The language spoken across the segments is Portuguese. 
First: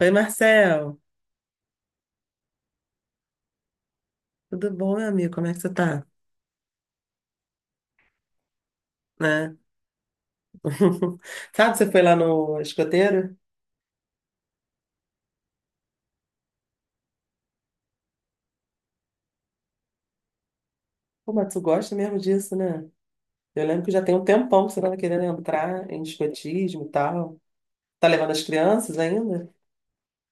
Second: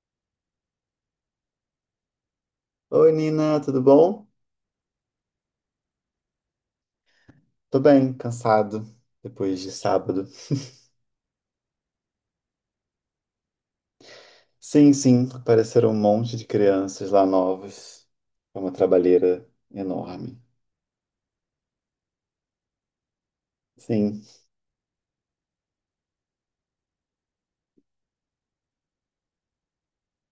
Oi, Marcel. Oi, Nina, tudo bom? Tudo bom, meu amigo? Como é que você tá? Tô bem, cansado Né? depois de sábado. Sabe, você foi lá no escoteiro? Sim, sim, apareceram um monte de crianças lá novas. Foi uma trabalheira enorme. Pô, mas tu gosta mesmo disso, né? Eu lembro que já tem Sim, um tempão que você tava querendo entrar em escotismo e tal. Tá levando as crianças ainda?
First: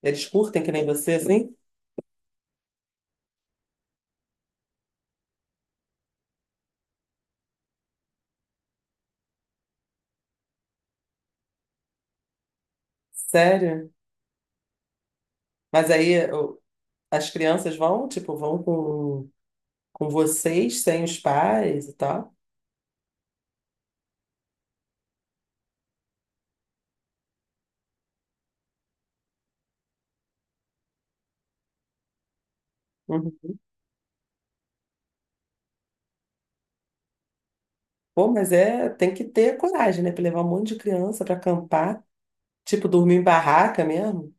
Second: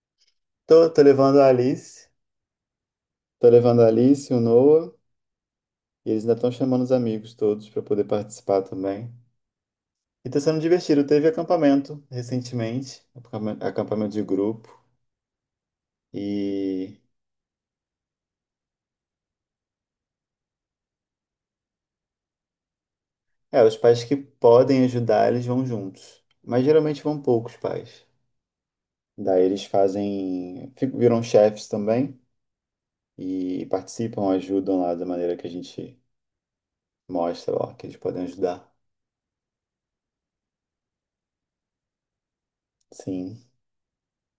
Eles curtem que nem tô, você, assim? Tô levando a Alice, o Noah, e eles ainda estão chamando os amigos todos para poder participar também. E tá sendo divertido. Teve acampamento recentemente, Sério? acampamento de grupo, Mas aí e as crianças vão, tipo, vão com vocês, sem os pais e tal? é, os pais que podem ajudar, eles vão juntos. Mas geralmente vão poucos pais. Daí eles fazem, viram chefes também Uhum. e participam, ajudam lá da maneira que a gente mostra, ó, que eles podem Pô, mas ajudar. é, tem que ter coragem, né? Pra levar um monte de criança pra acampar, tipo, dormir em Sim. barraca mesmo.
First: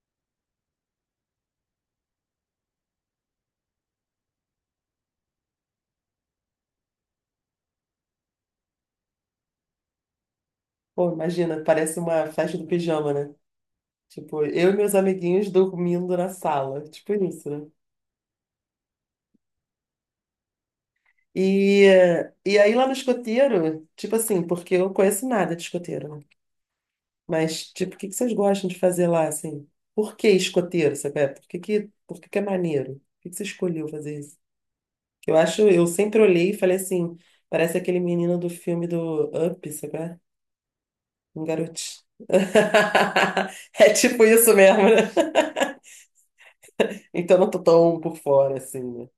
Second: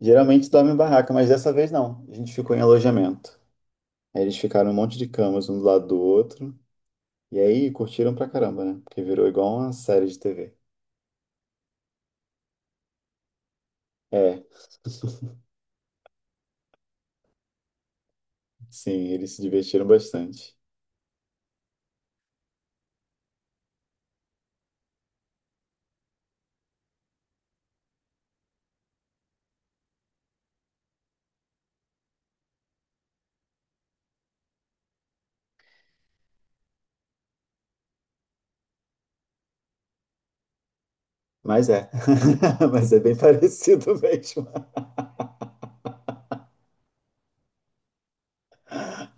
Geralmente dorme em barraca, mas dessa vez não. A gente ficou em alojamento. Aí eles ficaram um monte de camas um do lado do outro. E aí curtiram pra caramba, né? Porque virou igual uma série de TV. Pô, imagina, parece uma festa do pijama, né? É, Tipo, eu e meus amiguinhos dormindo na sala, tipo isso, né? sim, eles se divertiram bastante. E, e aí lá no escoteiro, tipo assim, porque eu não conheço nada de escoteiro, né? Mas, tipo, o que que vocês gostam de fazer lá, assim? Por que escoteiro, sabe? É, por que que, por que que é maneiro? Por que que você escolheu fazer isso? Eu sempre olhei e falei assim, parece aquele menino do filme do Up, sabe? Um Mas é. garotinho. Mas é bem É parecido tipo mesmo. isso mesmo, né? Então eu não tô tão por fora, assim, né?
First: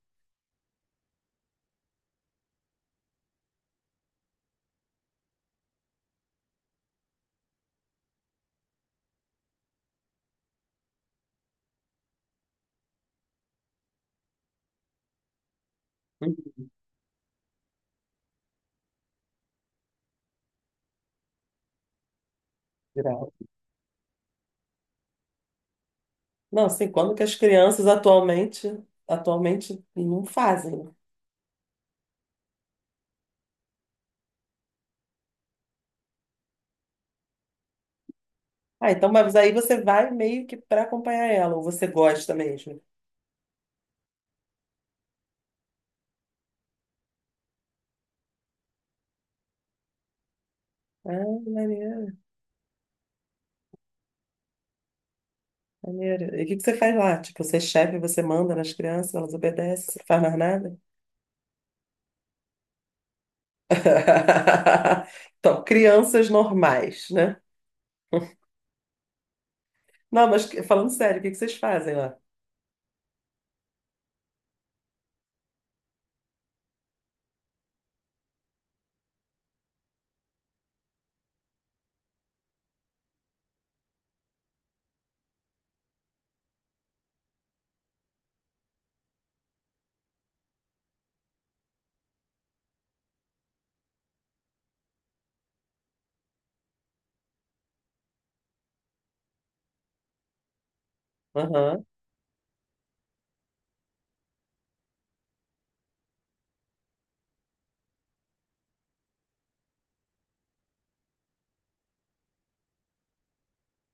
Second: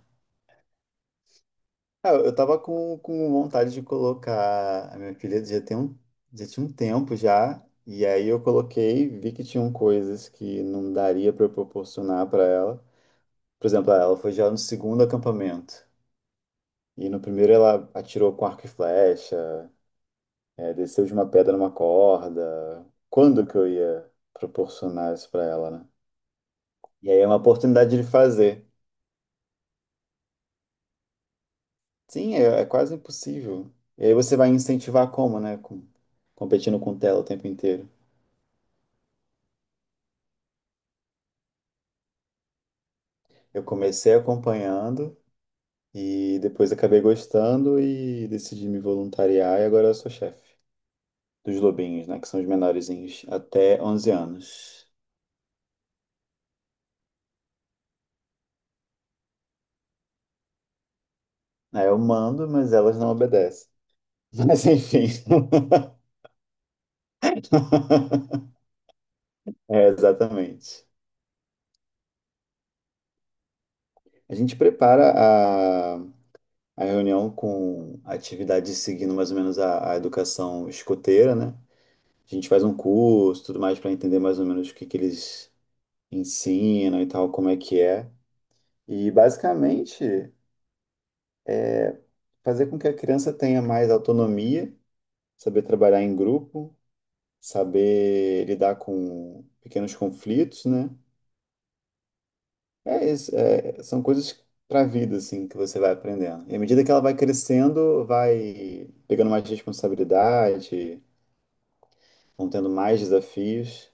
Ah, eu tava com vontade de colocar a minha filha já tinha um tempo já, e aí eu coloquei, vi que tinham coisas que não daria para eu proporcionar para ela. Por exemplo, ah, ela foi já no segundo acampamento, Uhum. e no primeiro ela atirou com arco e flecha, desceu de uma pedra numa corda. Geral. Quando que eu ia proporcionar isso para ela, né? Não, assim, E quando aí que é as uma crianças oportunidade de fazer. atualmente, atualmente não fazem, né? Sim, é quase impossível. E aí você vai incentivar como, né? Com- competindo com tela o tempo inteiro. Ah, então, mas aí você vai meio que para acompanhar ela, ou você gosta mesmo. Eu comecei acompanhando e depois acabei gostando e decidi me voluntariar e agora eu sou chefe Ah, dos lobinhos, maneiro, né, que são os menorzinhos, até 11 anos. maneiro. E o que que você faz lá? Tipo, você é chefe, você manda nas crianças, elas obedecem, você não faz mais nada? Aí eu mando, mas elas não obedecem. Mas enfim. Então, crianças normais, né? É, Não, exatamente. falando sério, o que que vocês fazem lá? A gente prepara a reunião com atividades seguindo mais ou menos a educação escoteira, né? A gente faz um curso, tudo mais, para entender mais ou menos o que que eles ensinam e tal, como é que é. E basicamente fazer com que a criança tenha mais autonomia, saber trabalhar em grupo, saber lidar com pequenos conflitos, né? É isso, é- são coisas para a vida assim que você vai aprendendo. E à medida que ela vai crescendo, vai pegando mais responsabilidade, vão tendo mais desafios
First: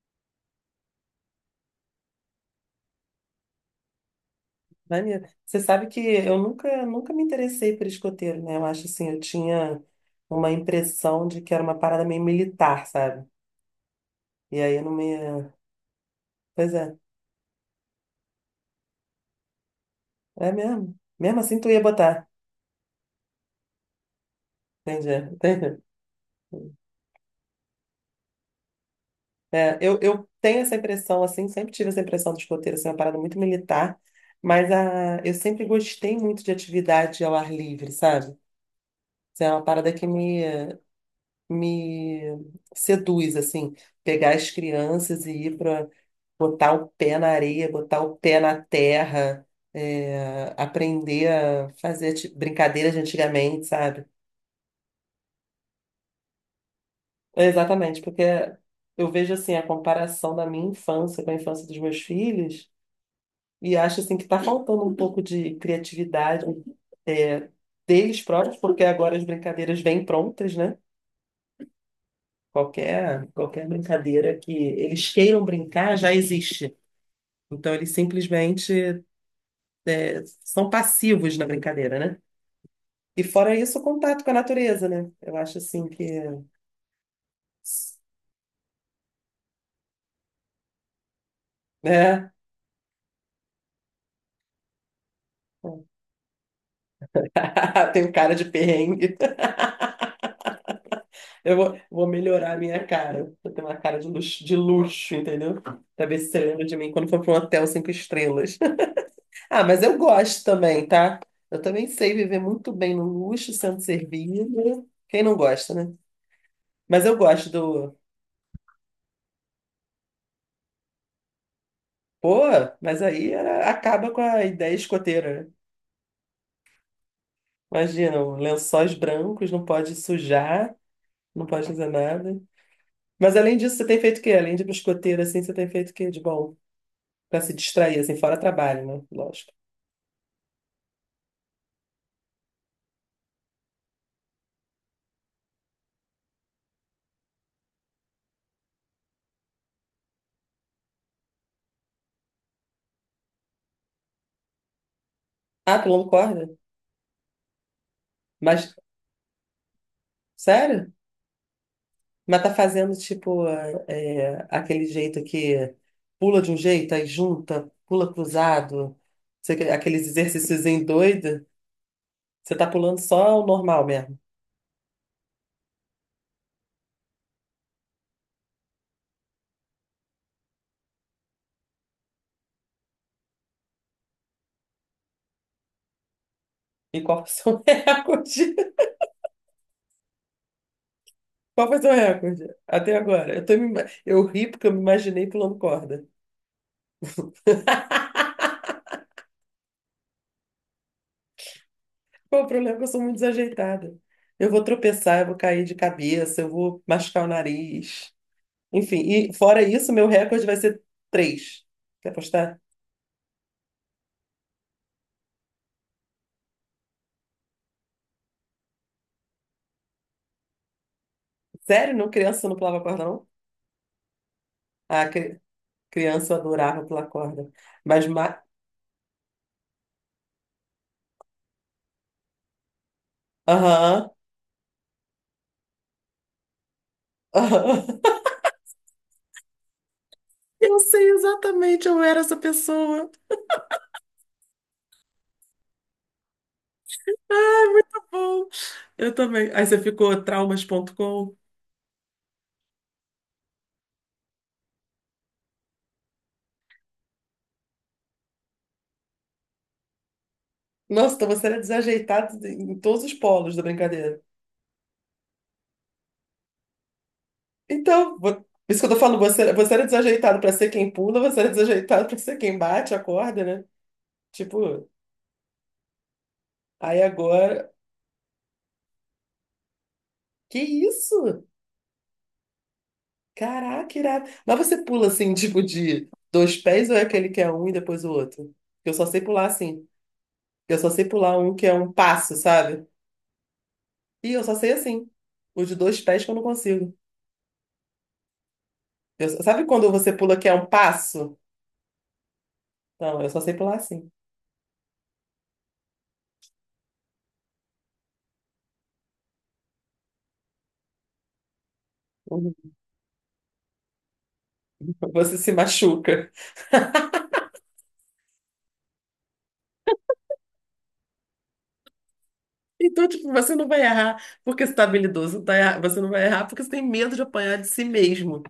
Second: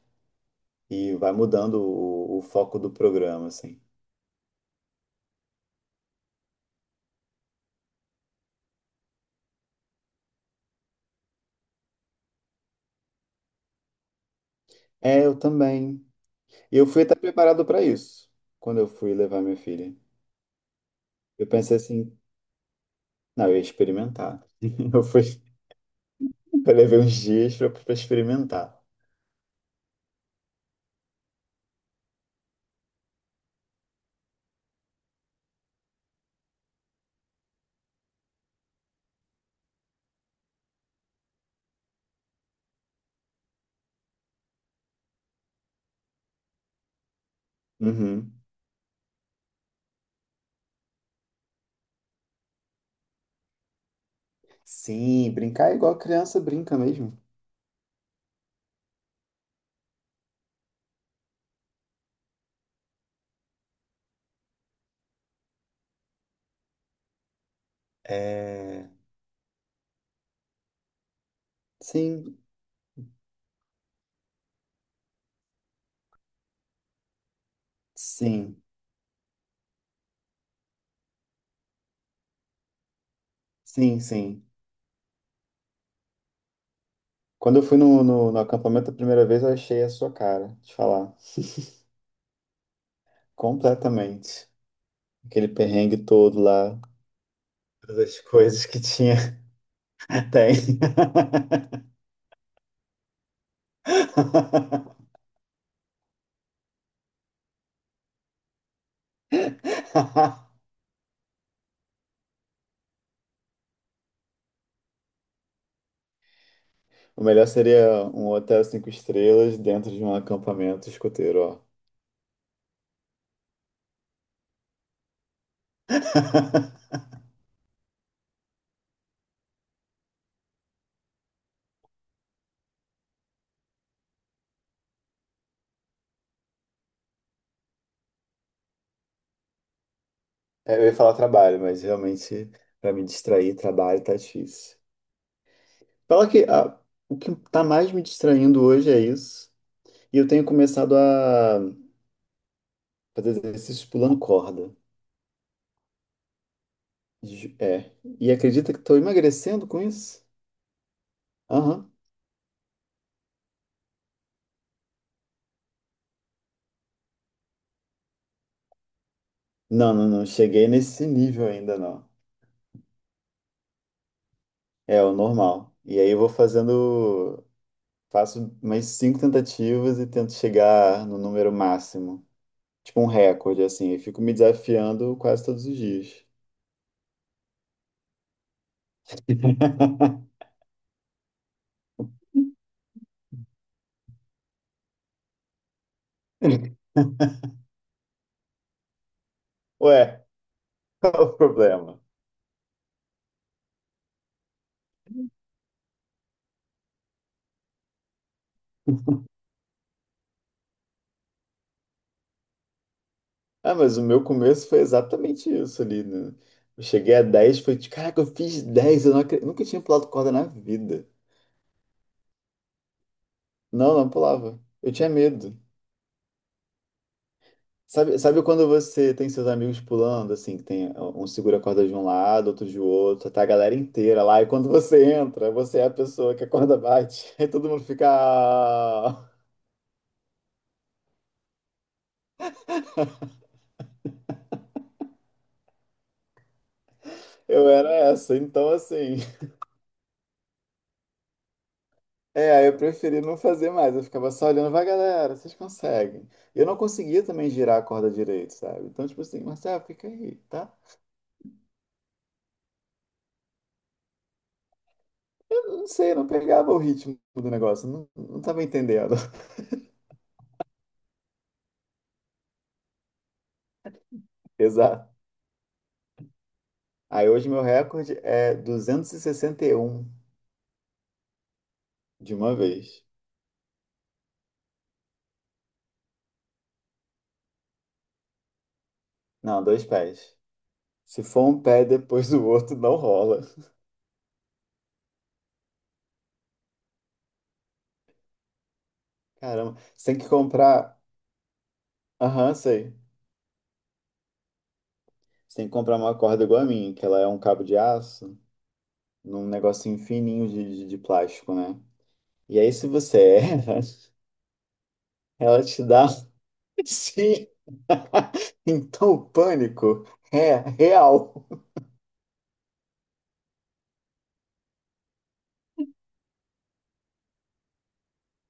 e vai mudando o foco do programa, assim. Maneiro. Você sabe que eu nunca me interessei por escoteiro, né? Eu acho assim, eu tinha uma impressão de que era uma parada meio militar, sabe? E aí eu não É, eu me. também. Pois E eu é, fui até preparado para isso quando eu fui levar minha filha. é mesmo. Mesmo Eu assim, tu pensei ia assim, botar. não, eu ia experimentar. Eu Entendi, fui, entendi. eu levei uns dias pra experimentar. É, eu tenho essa impressão, assim, sempre tive essa impressão do escoteiro, assim, uma parada muito militar, mas a, eu sempre gostei muito de atividade ao ar livre, sabe? Isso é uma parada que me seduz, assim, pegar as crianças e ir para botar o pé na areia, botar o Uhum. pé na terra, é, aprender a fazer brincadeiras de antigamente, sabe? Sim, brincar é igual criança brinca mesmo. É, exatamente, porque eu vejo assim a comparação da minha infância com a infância dos meus filhos e acho assim que está faltando um pouco de criatividade, é, deles próprios, porque É... agora as brincadeiras vêm prontas, né? Sim, Qualquer brincadeira que eles queiram brincar já existe. Então eles sim, simplesmente são passivos na brincadeira, né? E fora isso, o contato com a sim. natureza, né? Eu acho assim que, Quando eu fui no acampamento a primeira vez, eu achei a sua cara, te falar. né? Completamente. Aquele perrengue todo lá, Tenho todas as cara de coisas que perrengue. tinha, tem. Vou melhorar a minha cara. Eu tenho uma cara de luxo, entendeu? Pra ver se você lembra de mim quando for para um hotel cinco estrelas. Ah, mas eu gosto também, tá? Eu também sei viver muito bem no luxo, sendo servido. Quem não gosta, né? Mas eu O melhor gosto do. seria um hotel 5 estrelas dentro de um acampamento escoteiro, ó. Pô, mas acaba com a ideia escoteira, né? Imagina, um lençóis brancos, não pode sujar. Não pode fazer nada. Mas além disso, você tem feito o quê? Além de biscoteiro, assim, você tem feito o quê de bom? Pra se distrair, assim, fora trabalho, né? Lógico. É, eu ia falar trabalho, mas realmente para me distrair, trabalho tá difícil. Fala que ah, o que tá mais me distraindo hoje é isso. E eu tenho começado a fazer exercícios pulando corda. Ah, pulando corda? É. E acredita Mas, que estou emagrecendo com isso? sério? Aham. Mas tá fazendo, tipo, aquele jeito que pula de um jeito, aí junta, pula cruzado. Aqueles Não. exercícios Cheguei em nesse nível doido. ainda, não. Você tá pulando só o normal mesmo. É o normal. E aí eu vou fazendo. Faço mais 5 tentativas e tento chegar no número máximo. Tipo um recorde, assim. E fico me desafiando quase todos os dias. E qual foi o seu recorde? Qual foi o seu recorde? Até agora. Eu, eu ri porque eu me imaginei pulando corda. Ué, qual o problema? Qual o problema é que eu sou muito desajeitada. Eu vou tropeçar, eu vou cair de cabeça, eu vou machucar o nariz. Enfim, e fora isso, meu recorde vai ser três. Quer apostar? Ah, mas o meu começo foi exatamente isso ali, né? Eu cheguei a 10, foi de, caraca, eu fiz 10, eu não nunca tinha pulado corda na vida. Sério? Não, criança não pulava corda, não? Não, não pulava. Eu Ah, tinha medo. criança adorava pular corda. Mas, ma... Sabe quando você tem seus amigos pulando, assim, que tem um segura a corda de um lado, outro de outro, tá a galera Aham, inteira lá, e quando você entra, você é a pessoa que a corda bate, aí todo mundo aham. fica, ah, Eu sei exatamente, eu era essa pessoa. eu era Tá essa, bom, então eu assim. também. Aí você ficou traumas.com. É, aí eu preferi não fazer mais. Eu ficava só olhando, vai, galera, vocês conseguem. E eu não conseguia também girar a corda direito, sabe? Então, tipo assim, Marcelo, fica aí, tá? Nossa, então você era desajeitado em todos os polos da brincadeira. Eu não sei, eu não pegava o ritmo do negócio, não, Então, não por tava isso que eu tô entendendo. falando, você era desajeitado pra ser quem pula, você era desajeitado pra ser quem bate a corda, né? Tipo, Exato. aí Aí hoje meu agora. recorde é duzentos e sessenta e um Que isso? de uma vez. Caraca, irado. Mas você pula assim, tipo, de dois pés ou é aquele que é um e depois o outro? Eu só sei pular Não, dois assim. pés. Eu só sei Se pular for um um que é pé um depois passo, do outro, sabe? não rola. E eu só sei assim. O de dois pés que eu não consigo. Sabe Caramba, quando você você tem que pula que é um comprar. passo? Aham, sei. Não, eu só sei pular assim. Você tem que comprar uma corda igual a minha, que ela é um cabo de aço num negocinho fininho de plástico, né? E aí, se você erra, Você se ela te dá. machuca. Sim! Então, o pânico é real. Então, tipo, você não vai errar porque você está habilidoso, você não vai errar porque você tem medo de apanhar de si mesmo,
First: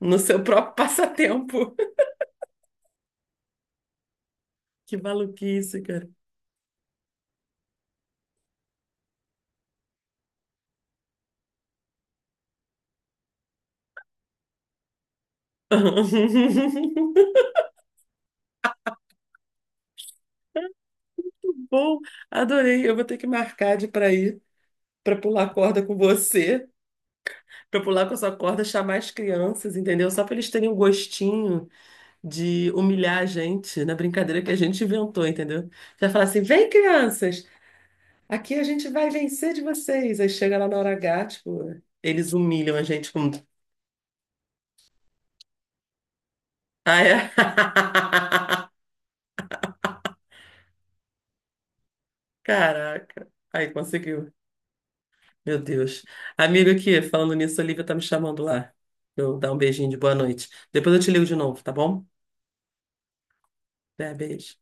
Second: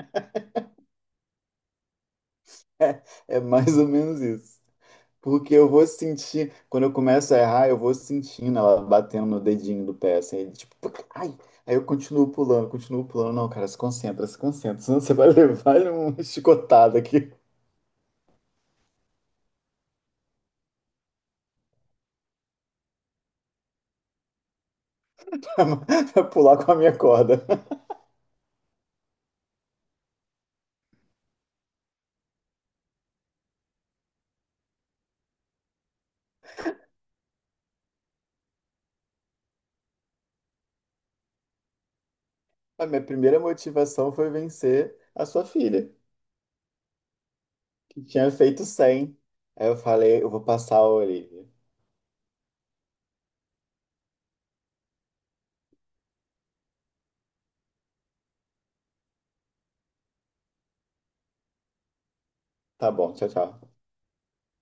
no seu próprio passatempo. É mais ou menos isso. Que Porque eu maluquice, vou cara. sentir, quando eu começo a errar, eu vou sentindo ela batendo no dedinho do pé, assim, tipo, puc, ai. Aí eu continuo pulando, continuo pulando. Não, cara, se concentra, se concentra, senão você vai levar uma chicotada aqui Bom, adorei. Eu vou ter que marcar de para ir, para pular pra corda com pra pular você, com a minha corda. para pular com a sua corda, chamar as crianças, entendeu? Só para eles terem um gostinho de humilhar a gente na brincadeira que a gente inventou, entendeu? Já falar assim: vem, crianças! Aqui a gente vai vencer de vocês. Aí chega lá na hora H, tipo, eles humilham a A minha gente com. primeira motivação foi vencer a sua filha. Ah, é? Que tinha feito 100, aí eu falei, eu vou passar a Olivia. Caraca. Aí conseguiu. Meu Deus. Amigo, aqui, falando nisso, a Olivia tá me chamando lá. Eu vou dar um beijinho de boa noite. Depois eu te ligo de novo, tá bom? Tá bom, tchau, tchau. É, beijo.